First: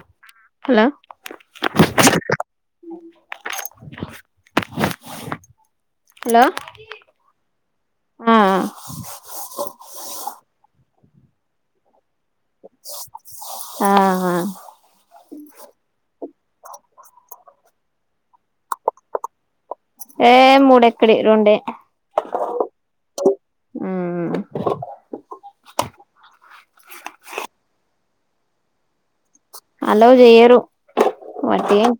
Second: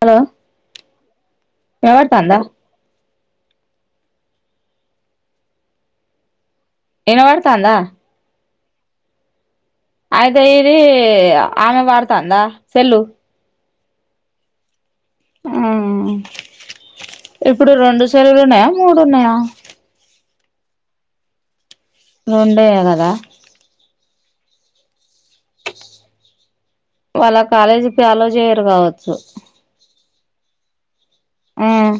Hello hello వినబడతాందా hello వినబడతాందా ఉ అయితే ఇది ఆమె బర్త తాందా సెల్ూ ఆ ఆ ఆ ఇప్పుడు రెండు సెలవులు ఉన్నాయా మూడు ఉన్నాయా ఏ మూడెక్కడి రెండే రెండే కదా ఉ ఇవాళ కాలేజీ కి అలో చేయరు కావచ్చు హలో జయ్యరు మం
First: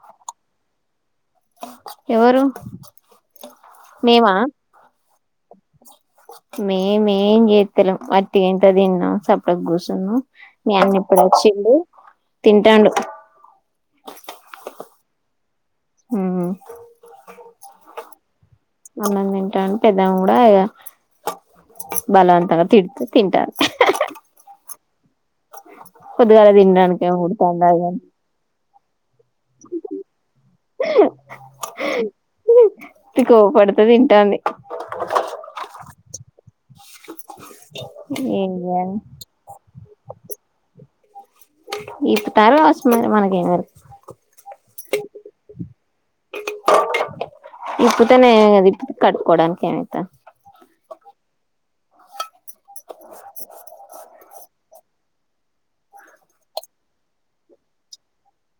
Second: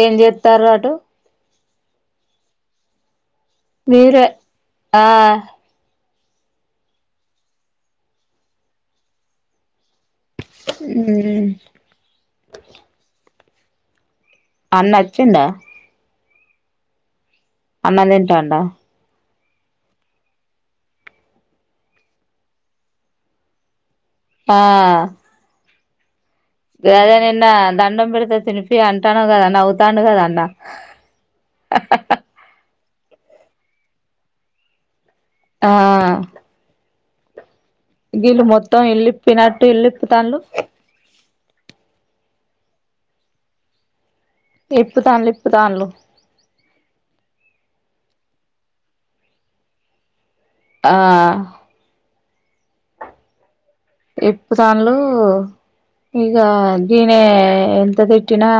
ఏం చేస్తారు అటు ఎవరు మీరే ఆ మే మేం చేతలేం వట్టిగ ఇంట్లో తిన్నం సప్పుడకి గూసున్నం మీ అన్న ఇప్పుడు వచ్చిండు తింటాండు అన్న వచ్చిండా అ అన్నం తిం అంండి [unintelligible] తట్టా పెద్ద కూడా బలవంతంగా తిడుతు తింటాండు ఆ పొద్దుగాల అదేని తినడానికేమో నిన్న దండం తినడానికి పెడితె తినిపి ప్యా అం [unintelligible] ఉంటాను కదం అవుతాండు కద అన్న తకువపడుతుందిింటాంది [unintelligible] ఆ గిలు ఏం మొత్తం చేయాలి ఇల్లిప్పినాటు ఇల్లి తల్లు ఇప్పు తర్వాసమ మనకి ఎం ఇప్పు తాన్లు ఇప్పు తాన్లు ఇప్పుతనే అది కట్టుకోవడానికి అయితన్ ఆ ఇప్పు తనులు ఇక గీనే ఎంత తిట్టినా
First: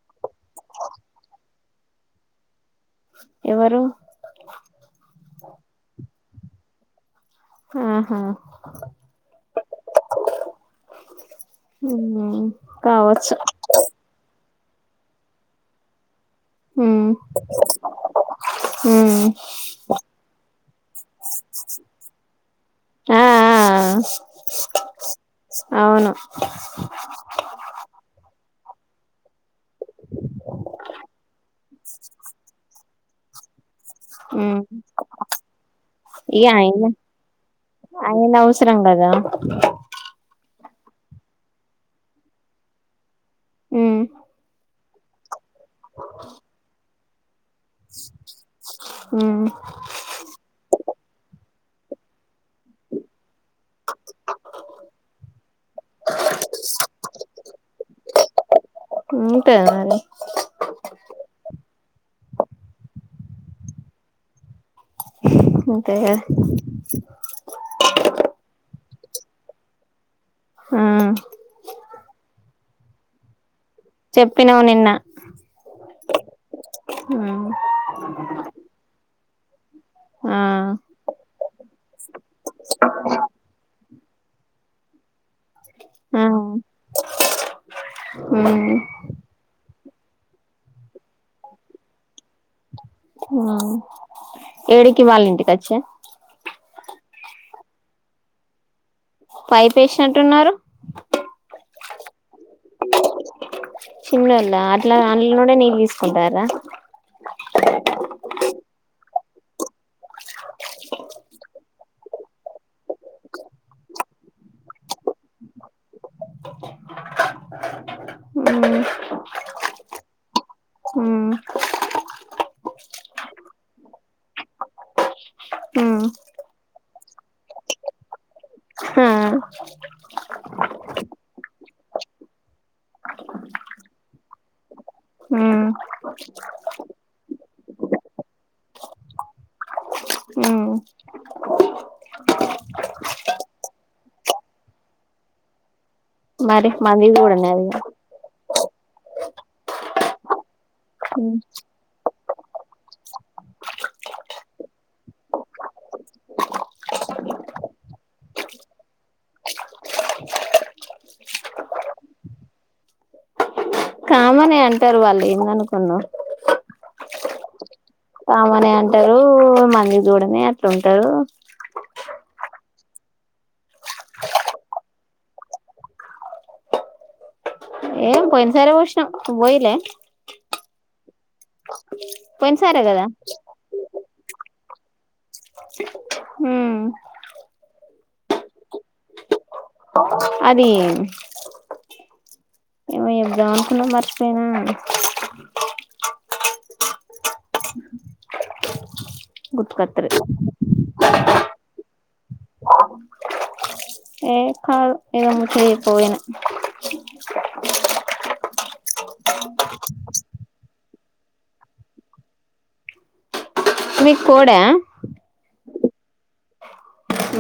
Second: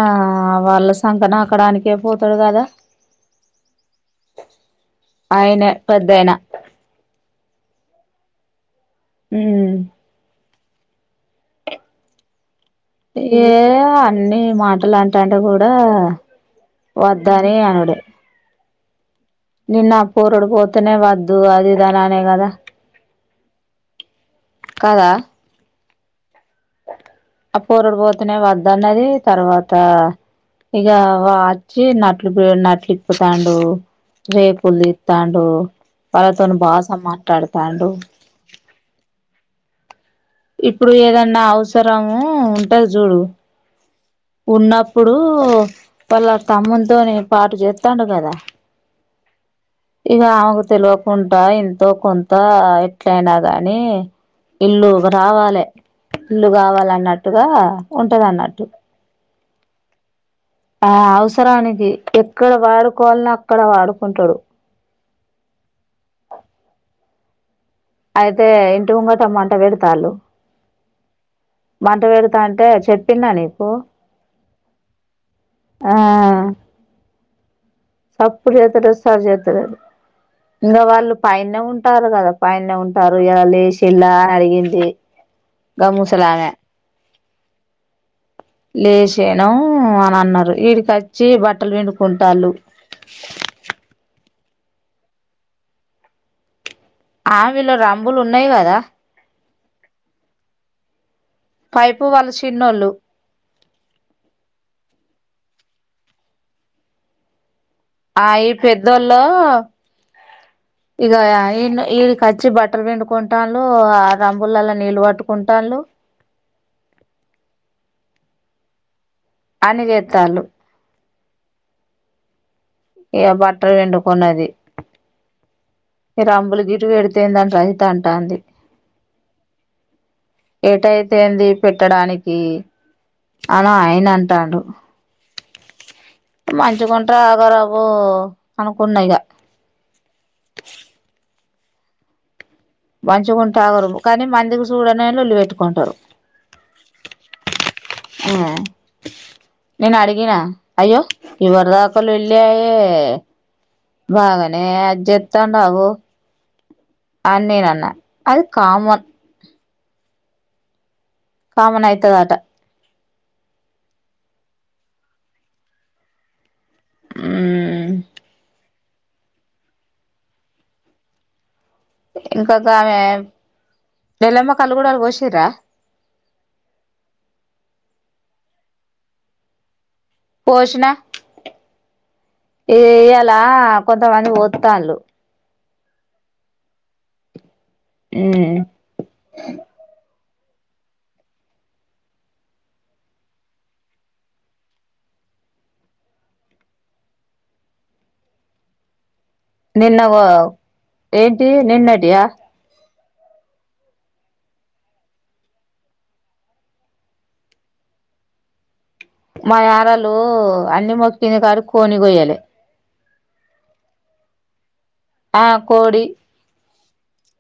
వాళ్ళ సంకన నాకాడానికే పోతాడు కదా ఎవరు ఆయన పెద్దాయన ఆహా ఉమ్ ఉ ఉ ఏ అన్నీ మాటలు అంట అంటే కూడా వద్దనే అనడు హుమ్ నిన్న పొరడు పోతేనే వద్దు అది ఇది అనలే కదా ఆ ఆ ఆ అవును అ పోరడు బోతునే వాద్ దాన్నది తర్వాత ఆ ఇక వచ్చి నట్లు బ నట్లు ఇప్పుతాడు ఉమ్ రేపులు దిస్తాడు ఇగ వాళ్ళతోన ఆయన బాష మాట్లాడుతాడు ఆయన అవసరం కదా ఇప్పుడు ఏదన్నా అవసరము ఉంటది చూడు ఉమ్ ఉన్నప్పుడు వాళ్ళ తమ్ముతోనే పాటు చేస్తాడు కదా ఉమ్ ఇక ఆమెకు తెలియకుండా ఇంత ఎంతోకొంతా ఎట్లైన కానీ ఇల్లు రావాలే ఇల్లు కావాలన్నట్టుగా ఉంటది అన్నట్టు తేలని ఆ అవసరానికి ఎక్కడ వాడుకోవాల అక్కడ వాడుకుంటాడు అంతేగా అయితే ఇంటి ముంగట టమాట వెడతాలు ఆ మంటవేడుతంటే చెప్పిన్న నీ కు చెప్పినవు నిన్న ఆ హు సప్పుడు జేత్తలేవ్ సరి జే త్తలేర్ ఆ ఇంగ వాళ్ళు పైన్నే ఉంటారు కదా పైన్నే ఉంటారు ఇగ లేసి ఇళ్ల అడిగింది గ ఆ మూసలమే ఉమ్ లేశేను ఊ అని అన్నారు ఈడికచ్చి బట్టలు పిండుకుంటాల్లు ఆ [unintelligible] ఏడికి వాళ్ళింటికచ్చ ఆ వీళ్ళ రంబులు ఉన్నాయ్ కదా పైపేషినట్టున్నారు పైపు వాళ్ళు చిన్నోళ్ళు చిన్నోళ్ళ అట్లా అల్లనుండే నీల్ తీసుకుంటార్ర ఆ ఈ పెద్దోల్లో ఇగా ఈ ఈడికచ్చి బట్టల్ పిండుకుంటాళ్ళు ఆ రాంబులల్ల నీళ్ళు పట్టుకుంటండ్లు ఊ అన్ని జెత్తాళ్ళు ఇగ బట్టలు పిండుకున్నది ఉమ్ రంబులు గిటు వెడితేందని రహిత అంటాంది ఆ ఏటైతేంది పెట్టడానికి అనో ఆయినంటండు ఉమ్ మంచిగుంటే ఆగరవ్వో అనుకున్నా ఇగ ఉమ్ మంచిగుంటె ఆగరు కాని మందికి చూడనే లొల్లి పెట్టుకుంటరు మరి మందికి చూడనే అది ఇగ ఆ నేను అడిగినా అయ్యో ఇవార్దాక లొల్లే ఆయే బాగనే ఆజ్జేతండవ్వో అన్నేనన్న అది కామన్ కామన్ అయితదట టనే అంటారు వాళ్ళుఎందనుకున్నావ్ ఉమ్మ్ కామనే అంటరూ మంది చూడనే అటుంటరు ఇంకొక ఆమె నెలమ్మ కాళ్ళు గుడాలు పోసిన్రా ఏం పోయినసారే వోష్ణం నువ్ బోయలే పోషణ ఏ పోయినసారే కదా ఇయ్యాల కొంత మంది పో తాండ్లు మ్ మ్ అది ఏమో చెప్ద్దాం అనుకున్నా మర్చిపోయినా నిన్న వ గుర్తుకొత్తలేదు ఏంటియి నిన్నటియా ఏ కాదు ఏదో ముచ్చట చెప్పపోయినా మా యారాలు అన్ని మొక్కింది కాని కోన్ని కొయాలే మీక్ కోడా అ కోడి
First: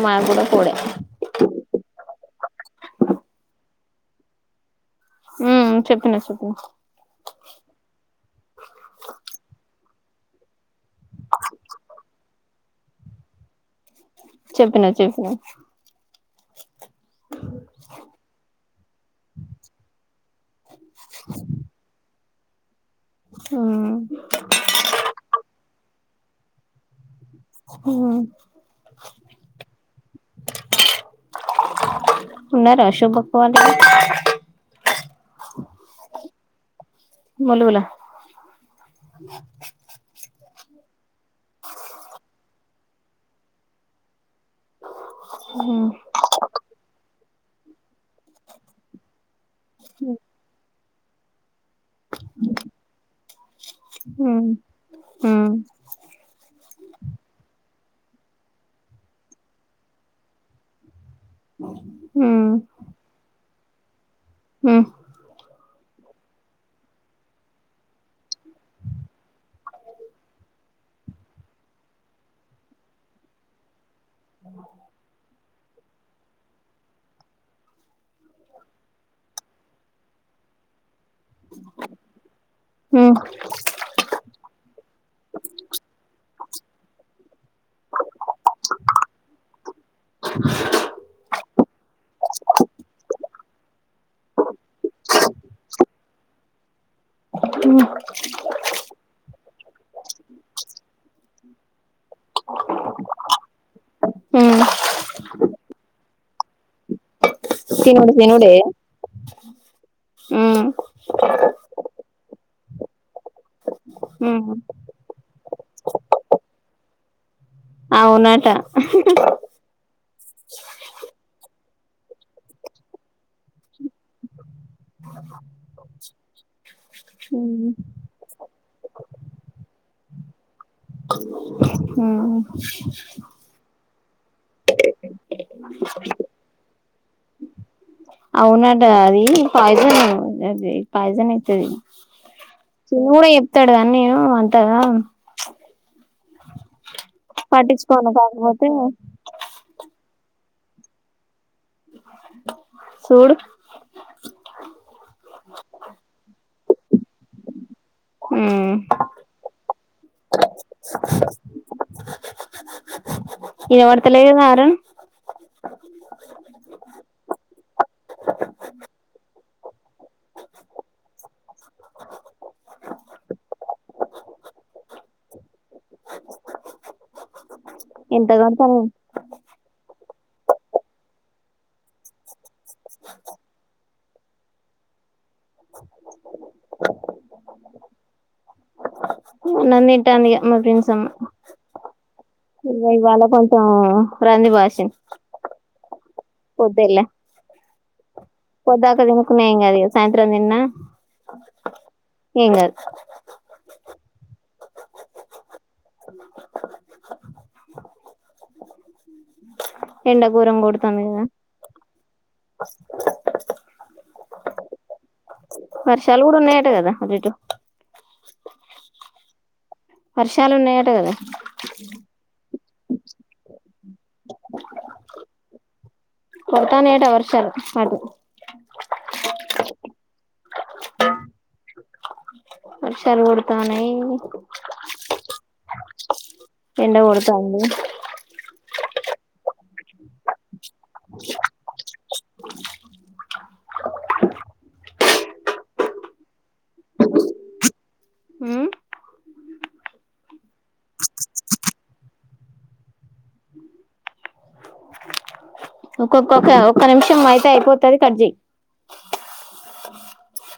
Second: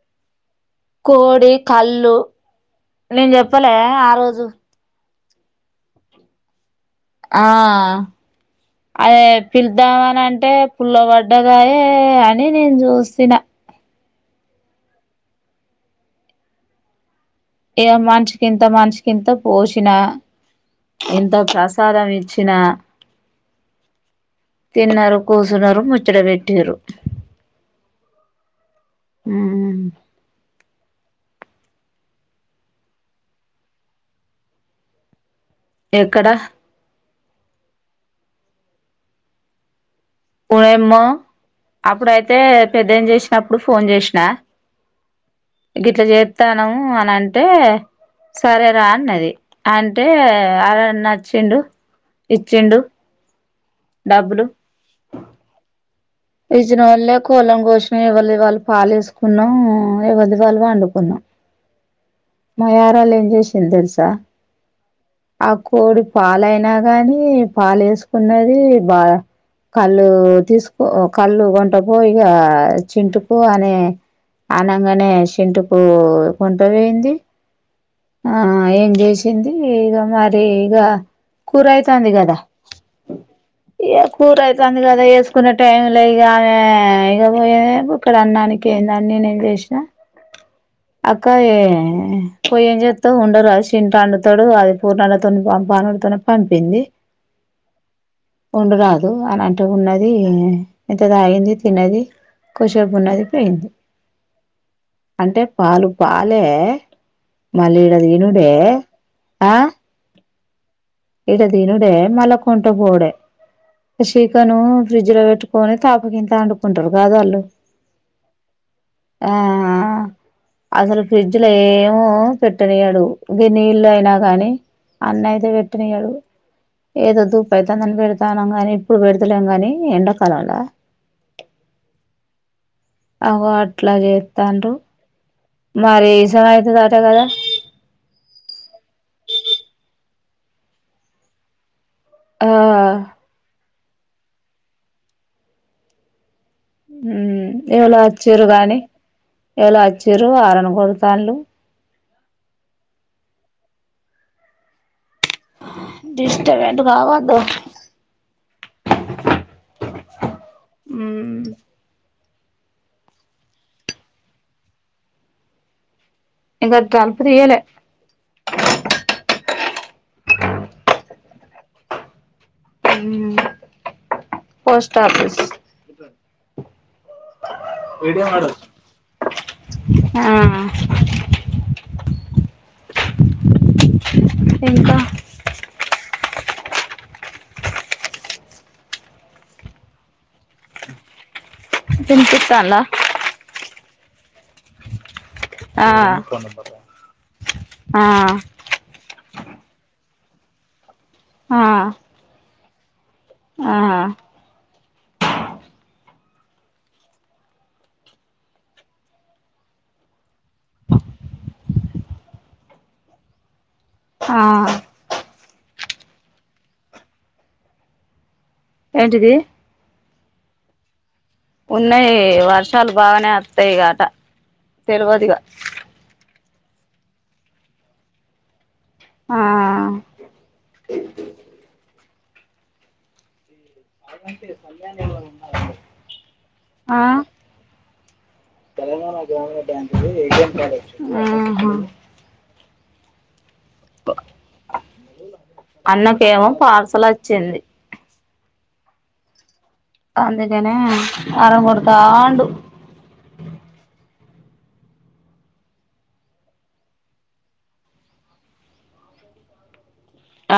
మాకు కూడా కోడే కోడి కళ్ళు నేను చెప్పలే ఆ రోజు మ్మ్ చెప్పినవ్ చెప్పినవ్ ఆ అదే పిల్దామని అంటే పుల్ల పడ్డదాయె అని నేను చూసిన చెప్పిన చెప్పిన ఇగ మనిషికింత మనిషికింత పోషినా ఇంత ప్రసాదం ఇచ్చిన ఉమ్ తిన్నారు కూసున్నారు ముచ్చట పెట్టిరు మ్ అవన్ ఉన్నారా శోభ అక్క వాళ్లు ఎక్కడ వాళ్ల వాల ఓయమ్మె అప్పుడైతే పెద్దయ్య ను చేసినప్పుడు ఫోన్ చేసిన గిట్లా చేత్తానం అని అంటే సరేరా అన్నది అంటే వాళ్ల అన్న వొచ్చిండు ఇచ్చిండు అవును [inaudible] పిలిచినొళ్ళె కోలం కోసినం ఎవలది వాళ్ళు పాలేసుకున్నాం ఎవలది వాళ్లు వండుకున్నాం ఉమ్ మా యారాలు ఏం చేసింది తెలుసా హ్మ్ ఆ కోడి పాలయినా గాని పాలు వేసుకున్నది బా కల్లు తీసుకో కల్లు వంటపో ఇగ చింటుకు అనే అనంగానే చింటుకు కొంట పోయింది ఆ ఏం చేసింది ఇగ మరి ఇగ కూర అయితాంది కదా హ్మ్ ఇగ కూర అయితాంది కదా ఏసుకున్న టైం లో ఇక ఆమె ఇక పోయే ఇక్కడు అన్నానికి ఏంది అన్ని నినే చేసినా అక్క పోయి ఏం చేస్తావు ఉండరాదు చింటు అండుతాడు అది పూర్ణాలతో పంపానుడుతోనే పంపింది ఉమ్ ఉండురాదు అని అంటే ఉన్నది ఇంత తాగింది తిన్నది కొషెపు ఉన్నది పోయింది ఉమ్ అంటే పాలు పాలే తినుడు తినుడే అ మ్మ్ ఇడ తినుడే మల్ల కొంట పోవుడే సికను ఫ్రిజ్ లో పెట్ట్ ట్టుకొని తాపుకింత అండుకుంటారు కద వాళ్లు అవునట అసలు ఫ్రిడ్జ్ లో ఏమో పెట్టనియడు గి నీళ్లు అయినా కానీ అన్న అయితే పె పెట్టనియ్యాడు ఏదో దుపయి [unintelligible] తందని పెడతానం కాని ఇప్పుడు పెడతలేం కాని ఎండాకాల లా ఉ హ ఓ అట్లా చేత్తండరు మరి ఇసం ఐతదంటా కదా అవునటా అది పాయిజన్ అది పాయిజన్ అయితాది ఆ చిన్న కూడా చెప్తాడు అని వుంటావ హ ఏవాళ పట్టించుకోను వచ్చింరు కాకపోతే గాని ఏళ వచ్చింరు అల దొరసానులు సూడు దొ రేపటి నుంచి రావద్దు ఉమ్ ఉ ఎవనీ పేలి ఈ వారం ఇంకా తలుపు తీయలే ఉ పోస్ట్ ఆఫిస్ ఏడియా ఎంత మచ్చ గంటని ఆ ఇంకా నను టాందిగం మా ఫ్రెండ్స్ అమ్మ ఇ వినిపిత్తాందా ఇవాళ కొంచెం ప్రంది భాషన్ ఆ పొద్దాక తినుకున్న ఏం కాదు ఈగ సాయ త్రం తిన్న ఆ ఏం గాదు ఆ ఎండ గోరం కొడతాంది కదా ఆ వర్షాలు కూడా ఉన్నాయట కదా అటుఇటు ఏంటిది వర్షాలు ఉన్నాయట కదా ఉన్నాయి వార్ష చాలా బాగానే వత్తాయి గట తెలియదిగా కురుతనైయట్ట వర్షాలు అటు ఆ వర్షారులు కోడు తానై ఎండ కొడతంది తెలంగాణకి [unintelligible] ఆహా అన్నాకేమో పార్సల్ వచ్చింది హు అంతకనే అర కొడతాండూ ఒక్కొక్కొక్క ఒక్క ఒక నిమిషం అయితే అయిపోతది కట్ చెయ్.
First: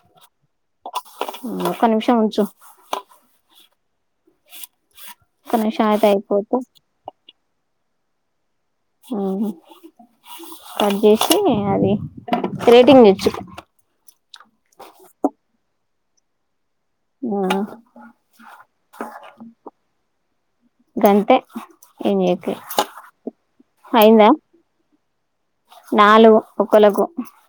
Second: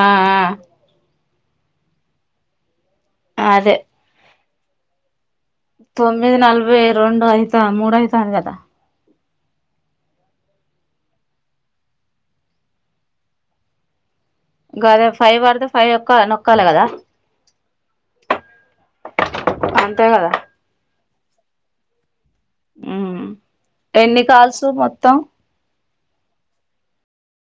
ఆ ఆ ఒక్క నిమిషం ఉంచు అదే ఒక్క నిమిషం అయితే తొమ్మిది అయిపోతే నలభై రెండు అయితు త మూడై తంది కదా హు కట్ చేసి అది రేటింగ్ ఇచ్చు గదే ఫైవ్ వాడుతే ఫైవ్ ఒక్క నొక్కాలే కదా ఆ అంతే కదా గంతే ఏం చేతు ఉమ్ ఎన్ని అయిందా కాల్సు మొత్తం నాలుగు ఒకలకు